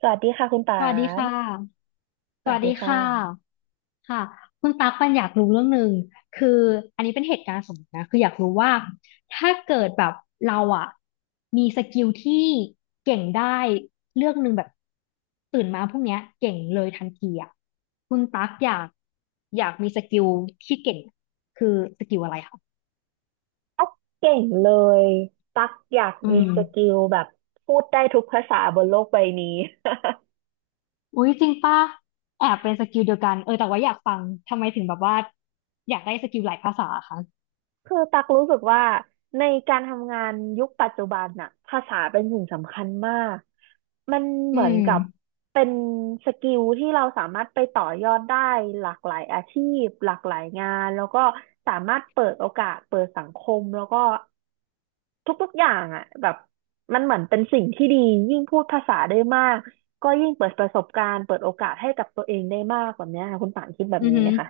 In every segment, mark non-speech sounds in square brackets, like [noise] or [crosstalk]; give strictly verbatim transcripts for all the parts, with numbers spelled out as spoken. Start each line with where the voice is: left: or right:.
right: สวัสดีค่ะคุณปา
left: สวัสดีค่ะ
right: นส
left: ส
right: วั
left: วั
right: ส
left: สดี
right: ดีค่ะ
left: ค่ะค่ะคุณตั๊กปันอยากรู้เรื่องหนึ่งคืออันนี้เป็นเหตุการณ์สมมตินะคืออยากรู้ว่าถ้าเกิดแบบเราอะมีสกิลที่เก่งได้เรื่องหนึ่งแบบตื่นมาพรุ่งเนี้ยเก่งเลยทันทีอะคุณตั๊กอยากอยากมีสกิลที่เก่งคือสกิลอะไรคะ
right: ตั๊กเก่งเลยตั๊กอยาก
left: อื
right: มี
left: ม
right: สกิลแบบพูดได้ทุกภาษาบนโลกใบนี้ [laughs]
left: อุ้ยจริงป่ะแอบเป็นสกิลเดียวกันเออแต่ว่าอยากฟังทำไมถึงแบบว่าอยากได้สกิลหลายภาษาคะ
right: คือตักรู้สึกว่าในการทำงานยุคปัจจุบันน่ะภาษาเป็นสิ่งสำคัญมากมัน
left: อื
right: เหมือน
left: ม
right: กับเป็นสกิลที่เราสามารถไปต่อยอดได้หลากหลายอาชีพหลากหลายงานแล้วก็สามารถเปิดโอกาสเปิดสังคมแล้วก็ทุกๆอย่างอ่ะแบบมันเหมือนเป็นสิ่งที่ดียิ่งพูดภาษาได้มากก็ยิ่งเปิดประสบการณ์เปิดโอกาสให้กับตัวเองได้มากแบบเนี้ยค่ะคุณป่านคิดแบบ
left: อือ
right: นี้
left: หื
right: ไหม
left: อ
right: คะ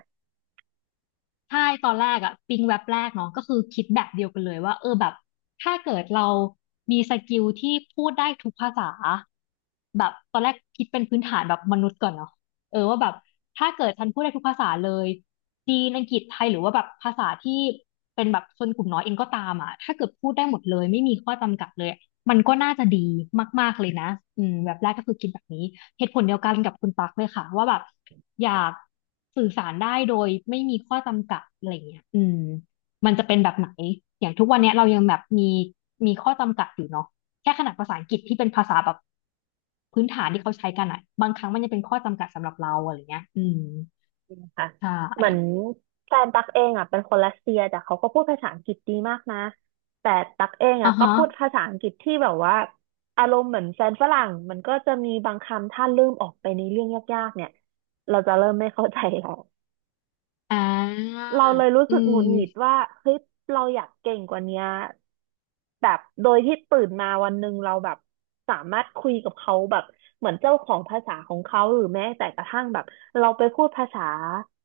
left: ใช่ตอนแรกอะปิ๊งแว็บแรกเนาะก็คือคิดแบบเดียวกันเลยว่าเออแบบถ้าเกิดเรามีสกิลที่พูดได้ทุกภาษาแบบตอนแรกคิดเป็นพื้นฐานแบบมนุษย์ก่อนเนาะเออว่าแบบถ้าเกิดฉันพูดได้ทุกภาษาเลยจีนอังกฤษไทยหรือว่าแบบภาษาที่เป็นแบบชนกลุ่มน้อยเองก็ตามอะถ้าเกิดพูดได้หมดเลยไม่มีข้อจำกัดเลยมันก็น่าจะดีมากๆเลยนะอืมแบบแรกก็คือคิดแบบนี้ เหตุผลเดียวกันกับคุณปักเลยค่ะว่าแบบอยากสื่อสารได้โดยไม่มีข้อจำกัดอะไรเงี้ยอืมมันจะเป็นแบบไหนอย่างทุกวันเนี้ยเรายังแบบมีมีข้อจำกัดอยู่เนาะแค่ขนาดภาษาอังกฤษที่เป็นภาษาแบบพื้นฐานที่เขาใช้กันอะบางครั้งมันยังเป็นข้อจำกัดสำหรับเราอะไรเงี้ยอืม
right: นะคะ
left: ใช
right: เหมือน
left: ่
right: แฟนตักเองอ่ะเป็นคนรัสเซียแต่เขาก็พูดภาษาอังกฤษดีมากนะแต่ตักเองอ่ะ
left: อ่า
right: ก็
left: ฮะ
right: พูดภาษาอังกฤษที่แบบว่าอารมณ์เหมือนแฟนฝรั่งมันก็จะมีบางคำถ้าลืมออกไปในเรื่องยากๆเนี่ยเราจะเริ่มไม่เข้าใจแล้ว
left: อ่า
right: เราเลยรู้
left: อื
right: สึกหงุดหงิด
left: ม
right: ว่าเฮ้ยเราอยากเก่งกว่าเนี้ยแบบโดยที่ตื่นมาวันหนึ่งเราแบบสามารถคุยกับเขาแบบเหมือนเจ้าของภาษาของเขาหรือแม้แต่กระทั่งแบบเราไปพูดภาษา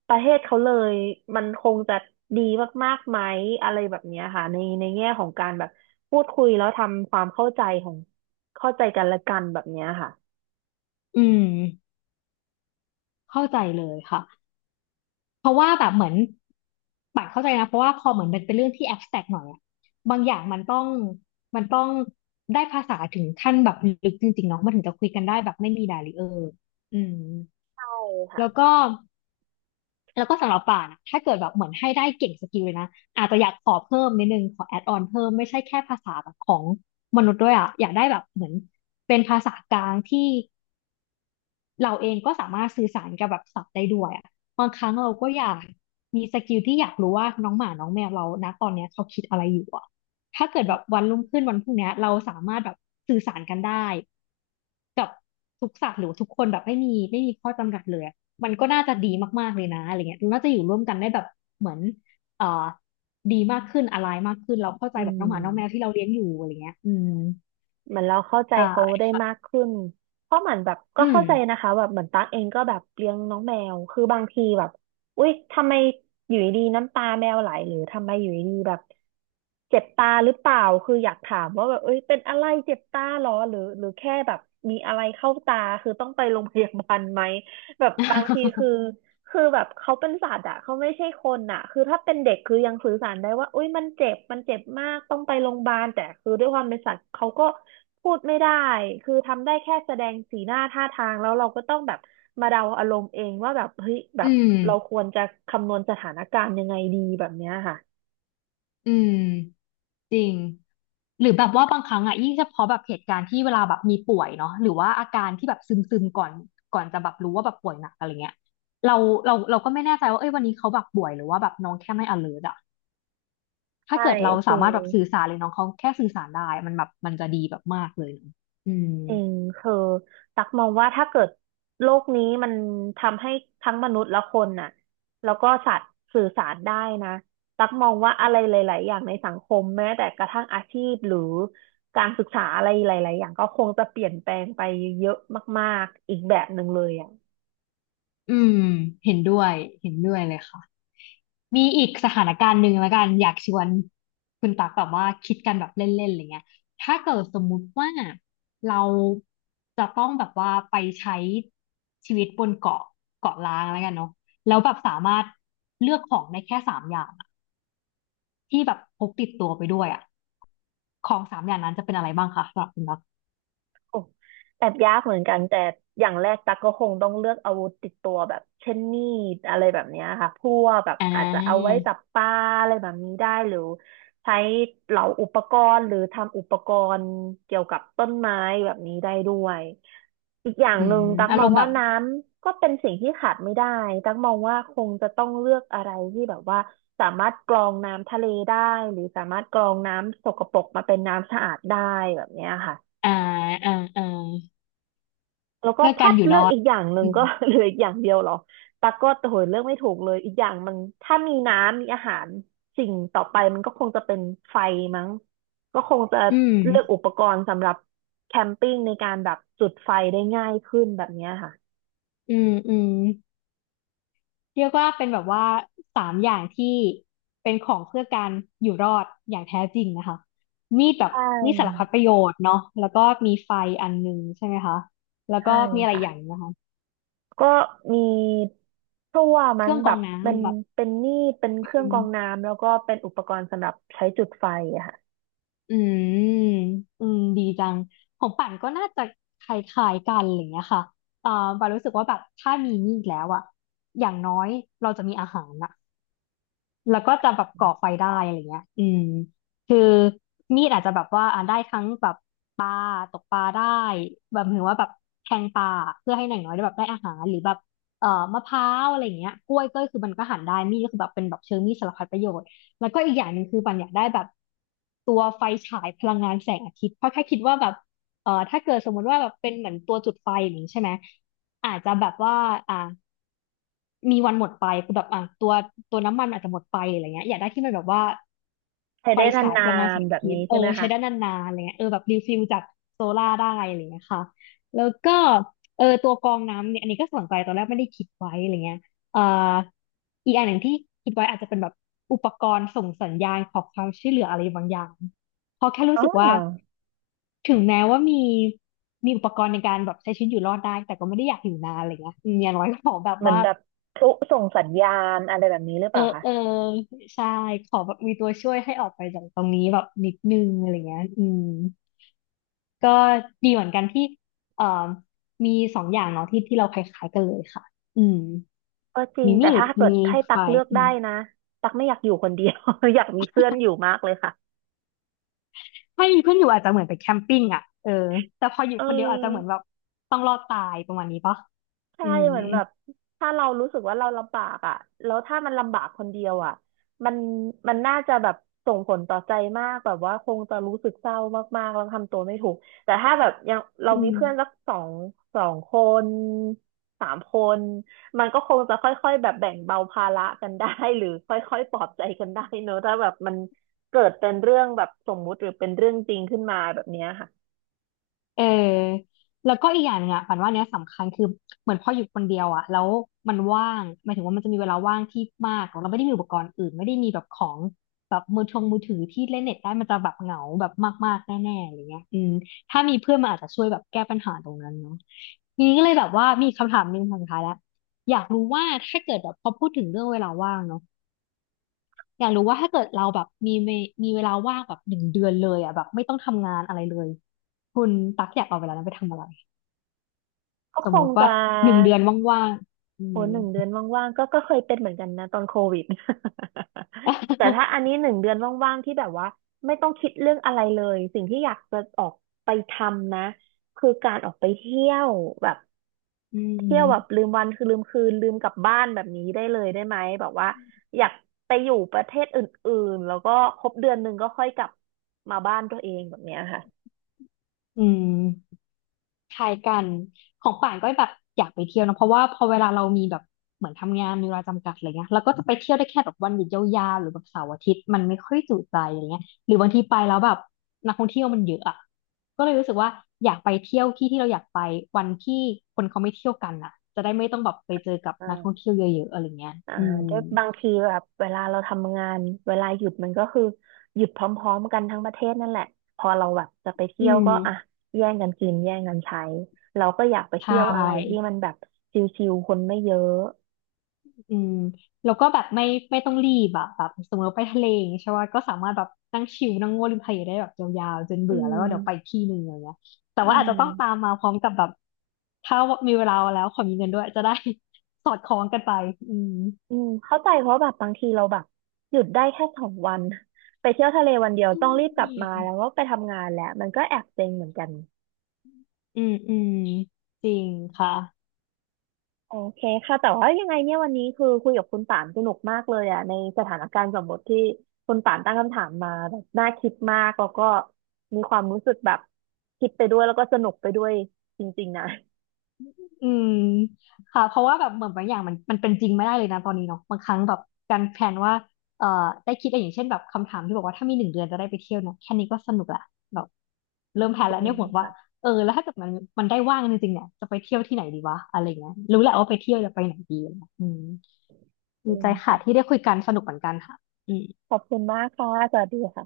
right: ประเทศเขาเลยมันคงจะดีมากๆไหมอะไรแบบเนี้ยค่ะในในแง่ของการแบบพูดคุยแล้วทำความเข้าใจของเข้าใจกันและกันแบบเนี้ยค่ะ
left: อืมเข้าใจเลยค่ะ เพราะว่าแบบเหมือนป่านเข้าใจนะเพราะว่าพอเหมือนมันเป็นเรื่องที่แอบแตรกหน่อยอะบางอย่างมันต้องมันต้องได้ภาษาถึงขั้นแบบลึกจริงๆเนาะมันถึงจะคุยกันได้แบบไม่มีดาริเออร์อืม
right: ใช่
left: แล้ว
right: ค่ะ
left: ก็แล้วก็สำหรับป่านอะถ้าเกิดแบบเหมือนให้ได้เก่งสกิลเลยนะอาจจะอยากขอเพิ่มนิดนึงขอแอดออนเพิ่มไม่ใช่แค่ภาษาแบบของมนุษย์ด้วยอะอยากได้แบบเหมือนเป็นภาษากลางที่ เราเองก็สามารถสื่อสารกับแบบสัตว์ได้ด้วยอะบางครั้งเราก็อยากมีสกิลที่อยากรู้ว่าน้องหมาน้องแมวเรานะตอนเนี้ยเขาคิดอะไรอยู่อะถ้าเกิดแบบวันรุ่งขึ้นวันพรุ่งเนี้ยเราสามารถแบบสื่อสารกันได้กับทุกสัตว์หรือทุกคนแบบไม่มีไม่มีข้อจำกัดเลยอะมันก็น่าจะดีมากๆเลยนะอะไรเงี้ยน่าจะอยู่ร่วมกันได้แบบเหมือนเอ่อดีมากขึ้นอะไรมากขึ้นเราเข้าใจ
right: อื
left: แบบน้องหมาน้องแมวที่
right: ม
left: เราเลี้ยงอยู่อะไรเงี้ยอืม
right: เหมือนเราเข้าใจ
left: ใช่
right: เขาได้มาก
left: ค่ะ
right: ขึ้นเพราะเหมือนแบบก็
left: อืม
right: เข้าใจนะคะแบบเหมือนตั๊กเองก็แบบเลี้ยงน้องแมวคือบางทีแบบอุ๊ยทำไมอยู่ดีๆน้ำตาแมวไหลหรือทำไมอยู่ดีๆแบบเจ็บตาหรือเปล่าคืออยากถามว่าแบบเอ้ยเป็นอะไรเจ็บตาเหรอหรือหรือแค่แบบมีอะไรเข้าตาคือต้องไปโรงพยาบาลไหมแบบบางทีคื
left: [laughs]
right: อ คือแบบเขาเป็นสัตว์อะเขาไม่ใช่คนอะคือถ้าเป็นเด็กคือยังสื่อสารได้ว่าอุ้ยมันเจ็บมันเจ็บมากต้องไปโรงพยาบาลแต่คือด้วยความเป็นสัตว์เขาก็พูดไม่ได้คือทำได้แค่แสดงสีหน้าท่าทางแล้วเราก็ต้องแบบมาเดาอารมณ์เองว่าแบบเฮ้ยแบ
left: อื
right: บเราค
left: ม
right: วรจะคำนวณสถานการณ์ยังไงดีแบบเนี้ยค่ะ
left: อืม จริงหรือแบบว่าบางครั้งอ่ะยิ่งเฉพาะแบบเหตุการณ์ที่เวลาแบบมีป่วยเนาะหรือว่าอาการที่แบบซึมซึมก่อนก่อนจะแบบรู้ว่าแบบป่วยหนักอะไรเงี้ยเราเราเราก็ไม่แน่ใจว่าเอ้ยวันนี้เขาแบบป่วยหรือว่าแบบน้องแค่ไม่ alert อะถ้า
right: ใช่
left: เกิดเรา
right: คื
left: สา
right: อ
left: มารถแบบสื่อสารเลยน้องเขาแค่สื่อสารได้มันแบบมันจะดีแบบมากเลยเนอะอืม
right: จริงคือตักมองว่าถ้าเกิดโลกนี้มันทำให้ทั้งมนุษย์และคนน่ะแล้วก็สัตว์สื่อสารได้นะตักมองว่าอะไรหลายๆอย่างในสังคมแม้แต่กระทั่งอาชีพหรือการศึกษาอะไรหลายๆอย่างก็คงจะเปลี่ยนแปลงไปเยอะมากๆอีกแบบหนึ่งเลยอ่ะ
left: อืมเห็นด้วยเห็นด้วยเลยค่ะ มีอีกสถานการณ์หนึ่งแล้วกันอยากชวนคุณตักแบบว่าคิดกันแบบเล่นๆอะไรเงี้ยถ้าเกิดสมมุติว่าเราจะต้องแบบว่าไปใช้ชีวิตบนเกาะเกาะล้างแล้วกันเนาะแล้วแบบสามารถเลือกของได้แค่สามอย่างอะที่แบบพกติดตัวไปด้วยอ่ะของสามอย่างนั้นจะเป็นอะไรบ้างคะสำหรับคุณตัก
right: โอ้แอบยากเหมือนกันแต่อย่างแรกตักก็คงต้องเลือกอาวุธติดตัวแบบเช่นมีดอะไรแบบเนี้ยค่ะพวกแบบ
left: อ่
right: อาจจะเอาไว้
left: า
right: จับปลาอะไรแบบนี้ได้หรือใช้เหลาอุปกรณ์หรือทำอุปกรณ์เกี่ยวกับต้นไม้แบบนี้ได้ด้วยอีกอย่าง
left: อื
right: หนึ่ง
left: ม
right: ตัก
left: อา
right: ม
left: ร
right: อง
left: มณ์แบ
right: ว่า
left: บ
right: น้ำก็เป็นสิ่งที่ขาดไม่ได้ตักมองว่าคงจะต้องเลือกอะไรที่แบบว่าสามารถกรองน้ำทะเลได้หรือสามารถกรองน้ำสกปรกมาเป็นน้ำสะอาดได้แบบเนี้ยค่ะ
left: อ่าอ่าอ่า
right: แล้วก็
left: เพื่อกา
right: ถ้า
left: รอยู่
right: เลื
left: ร
right: อก
left: อด
right: อีกอย่างหนึ่ง
left: อืม
right: ก็ [laughs] เหลืออีกอย่างเดียวเหรอตั๊กก็โหยเลือกไม่ถูกเลยอีกอย่างมันถ้ามีน้ำมีอาหารสิ่งต่อไปมันก็คงจะเป็นไฟมั้งก็คงจะ
left: อืม
right: เลือกอุปกรณ์สำหรับแคมปิ้งในการแบบจุดไฟได้ง่ายขึ้นแบบเนี้ยค่ะ
left: อืมอืม เรียกว่าเป็นแบบว่าสามอย่างที่เป็นของเพื่อการอยู่รอดอย่างแท้จริงนะคะมีดแบ
right: ใช
left: บมีดสารพัด
right: ่
left: ประโยชน์เนาะแล้วก็มีไฟอันหนึงใช่ไหมคะแล้ว
right: ใช่
left: ก็มีอะไร
right: ค่ะ
left: อย่างนะคะ
right: ก็มีพลั่ว
left: เค
right: มั้ง
left: รื่องก
right: แบ
left: รอ
right: บ
left: ง
right: เป็น
left: น้ำแบบ
right: เป็นนี่เป็นเครื่อง
left: อื
right: กรอง
left: ม
right: น้ำแล้วก็เป็นอุปกรณ์สำหรับใช้จุดไฟอะค่ะ
left: อืมอืมดีจังของปั่นก็น่าจะคล้ายๆกันอะไรอย่างเงี้ยค่ะเอ่อปารู้สึกว่าแบบถ้ามีมีดแล้วอะอย่างน้อยเราจะมีอาหารนะ แล้วก็จะแบบก่อไฟได้อะไรเงี้ยอืมคือมีดอาจจะแบบว่าอ่าได้ทั้งแบบปลาตกปลาได้แบบหรือว่าแบบแทงปลาเพื่อให้หน่างน้อยได้แบบได้อาหารหรือแบบเอ่อมะพร้าวอะไรเงี้ยกล้วยก็คือมันก็หั่นได้มีดก็คือแบบเป็นแบบเชิงมีดสารพัดประโยชน์แล้วก็อีกอย่างหนึ่งคือปันอยากได้แบบตัวไฟฉายพลังงานแสงอาทิตย์เพราะแค่คิดว่าแบบเอ่อถ้าเกิดสมมติว่าแบบเป็นเหมือนตัวจุดไฟอย่างนี้ใช่ไหมอาจจะแบบว่าอ่า มีวันหมดไปคือแบบอ่ะตัวตัวน้ำมันอาจจะหมดไปอะไรเงี้ยอยากได้ที่มันแบบว่า
right: ใช้
left: ไฟ
right: ได้น
left: ฉายพ
right: า
left: ลังงานแส
right: น
left: ง
right: ๆแบ
left: อา
right: บ
left: ทิต
right: นี้
left: ย์เอ
right: ใช่
left: อ
right: ไหม
left: ใช้
right: คะ
left: ได้นานๆอะไรเงี้ยเออแบบรีฟิลจากโซล่าร์ได้อะไรเงี้ยค่ะแล้วก็เออตัวกรองน้ำเนี่ยอันนี้ก็สนใจตอนแรกไม่ได้คิดไว้อะไรเงี้ยเอ่ออีกอันหนึ่งที่คิดไว้อาจจะเป็นแบบอุปกรณ์ส่งสัญญาณขอความช่วยเหลืออะไรบางอย่างเพราะแค่รู้
right: อ๋อ
left: สึกว่าถึงแม้ว่ามีมีอุปกรณ์ในการแบบใช้ชีวิตอยู่รอดได้แต่ก็ไม่ได้อยากอยู่นานอะไรเงี้ยอืมอย่างน้อยก็ขอแบบ
right: เหมือน
left: ว่า
right: แบบพลุส่งสัญญาณอะไรแบบนี้หรือเป
left: เออ
right: ล่าคะ
left: เออใช่ขอแบบมีตัวช่วยให้ออกไปจากตรงนี้แบบนิดนึงอะไรเงี้ยอืมก็ดีเหมือนกันที่เอ่อมีสองอย่างเนาะที่ที่เราคล้ายๆกันเลยค่ะอืม
right: ก็จริง
left: มี
right: แต่
left: มีด
right: ถ้าเกิด
left: มี
right: ให้ตั
left: ไฟ
right: กเลือก
left: อื
right: ได้
left: ม
right: นะตักไม่อยากอยู่คนเดียว [laughs] อยากมีเพื่อนอยู่มากเลยค่ะ
left: ถ้ามีเพื่อนอยู่อาจจะเหมือนไปแคมปิ้งอ่ะเออแต่พออยู่
right: เออ
left: คนเดียวอาจจะเหมือนแบบต้องรอดตายประมาณนี้ปะ
right: ใช่
left: อืม
right: เหมือนแบบถ้าเรารู้สึกว่าเราลำบากอ่ะแล้วถ้ามันลำบากคนเดียวอ่ะมันมันน่าจะแบบส่งผลต่อใจมากแบบว่าคงจะรู้สึกเศร้ามากๆแล้วทำตัวไม่ถูกแต่ถ้าแบบยังเรา
left: อื
right: มี
left: ม
right: เพื่อนสักสองสองคนสามคนมันก็คงจะค่อยๆแบบแบ่งเบาภาระกันได้ [laughs] หรือค่อยๆปลอบใจกันได้เนอะถ้าแบบมันเกิดเป็นเรื่องแบบสมมุติหรือเป็นเรื่องจริงขึ้นมาแบบเนี้ยค่ะ
left: เออแล้วก็อีกอย่างหนึงอ่ะปันว่าเนี้ยสำคัญคือเหมือนพออยู่คนเดียวอ่ะแล้วมันว่างหมายถึงว่ามันจะมีเวลาว่างที่มากเราไม่ได้มีอุปกรณ์อื่นไม่ได้มีแบบของแบบมือทงมือถือที่เล่นเน็ตได้มันจะแบบเหงาแบบมากๆแน่ๆอะไรเงี้ยอืมถ้ามีเพื่อนมันอาจจะช่วยแบบแก้ปัญหาตรงนั้นเนาะทีนี้ก็เลยแบบว่ามีคำถามหนึ่งคำสุดท้ายแล้วอยากรู้ว่าถ้าเกิดแบบพอพูดถึงเรื่องเวลาว่างเนาะอยากรู้ว่าถ้าเกิดเราแบบมีเวมีเวลาว่างแบบหนึ่งเดือนเลยอ่ะแบบไม่ต้องทำงานอะไรเลยคุณตักอยากเอาเวลานั้นไปทำอะไร
right: ก็
left: ส
right: ค
left: มมุ
right: ง
left: ติ
right: จะ
left: ว่าหนึ่งเดือนว่างๆอื
right: โอ้
left: ม
right: หนึ่งเดือนว่างๆก็ก็เคยเป็นเหมือนกันนะตอนโควิด [laughs] แต่ถ้า
left: [laughs]
right: อันนี้หนึ่งเดือนว่างๆที่แบบว่าไม่ต้องคิดเรื่องอะไรเลย สิ่งที่อยากจะออกไปทำนะคือการออกไปเที่ยวแบบ
left: อื
right: เที่ยวแบบลื
left: ม
right: มวันคือลืมคืนลืมกลับบ้านแบบนี้ได้เลยได้ไหมแบบว่าอยากไปอยู่ประเทศอื่นๆแล้วก็ครบเดือนหนึ่งก็ค่อยกลับมาบ้านตัวเองแบบเนี้ยค่
left: อืมคล้ายกันของป่านก็แบบอยากไปเที่ยวนะเพราะว่าพอเวลาเรามีแบบเหมือนทำงานมีเวลาจำกัดอะไรเงี้ยเราก็จะไปเที่ยวได้แค่แบบวันหยุดยาวๆหรือแบบเสาร์อาทิตย์มันไม่ค่อยจุใจอะไรเงี้ยหรือบางทีไปแล้วแบบนักท่องเที่ยวมันเยอะอะก็เลยรู้สึกว่าอยากไปเที่ยวที่ที่เราอยากไปวันที่คนเขาไม่เที่ยวกันอะจะได้ไม่ต้องแบบไปเจอกับนักท่อง
right: ะ
left: เที่ยวเยอะๆอะไรเงี้ย
right: อ่า
left: อืม
right: ด้วยบางทีแบบเวลาเราทำงานเวลาหยุดมันก็คือหยุดพร้อมๆกันทั้งประเทศนั่นแหละพอเราแบบจะไป
left: อื
right: เที่ยวก็
left: ม
right: อ่ะแย่งกันกินแย่งกันใช้เราก็อยากไป
left: ใช่
right: เที่ยวอะไรที่มันแบบชิลๆคนไม่เยอะ
left: อืมแล้วก็แบบไม่ไม่ต้องรีบอะแบบสมมติว่าไปทะเลอย่างเงี้ยใช่ป่ะก็สามารถแบบนั่งชิลนั่งโง่วริมทะเลได้แบบยาวๆจน
right: อื
left: เบื่อแล้วก็เดี๋ยวไปอีก
right: ม
left: ที่หนึ่งอะไรเงี้ยแต่
right: อื
left: ว่าอาจจะ
right: ม
left: ต้องตามมาพร้อมกับแบบถ้ามีเวลาแล้วขอมีเงินด้วยจะได้ [laughs] สอดคล้องกันไปอืม
right: อืมเข้าใจเพราะแบบบางทีเราแบบหยุดได้แค่สองวันไปเที่ยวทะเลวันเดียว
left: อื
right: ต้องรีบก
left: ม
right: ลับมาแล้วก็ไปทำงานแล้วมันก็แอบเซ็งเหมือนกัน
left: อืมอืมจริงค่ะ
right: โอเคค่ะแต่ว่ายังไงเนี่ยวันนี้คือคุยกับคุณป่านสนุกมากเลยอ่ะในสถานการณ์สมมติที่คุณป่านตั้งคำถามมาแบบน่าคิดมากแล้วก็มีความรู้สึกแบบคิดไปด้วยแล้วก็สนุกไปด้วยจริงๆนะ
left: อืมค่ะเพราะว่าแบบเหมือนบางอย่างมันมันเป็นจริงไม่ได้เลยนะตอนนี้เนาะบางครั้งแบบการแพลนว่าเอ่อได้คิดอะไรอย่างเช่นแบบคำถามที่บอกว่าถ้ามีหนึ่งเดือนจะได้ไปเที่ยวเนี่ยแค่นี้ก็สนุกละแบบเริ่มแพลน
right: อื
left: แล้วเนี่ย
right: ม
left: ห่วงว่า
right: ค่ะ
left: เออแล้วถ้าเกิดมันมันได้ว่างจริงๆเนี่ยจะไปเที่ยวที่ไหนดีวะอะไรเงี้ยรู้แหละว่าไปเที่ยวจะไปไหนดีอะไรเงี้ยอืม
right: อื
left: ดี
right: ม
left: ใจค่ะ
right: ค่ะ
left: ที่ได้คุยกันสนุกเหมือนกันค่ะอืม
right: ขอบคุณมากค่ะสวัสดีค่ะ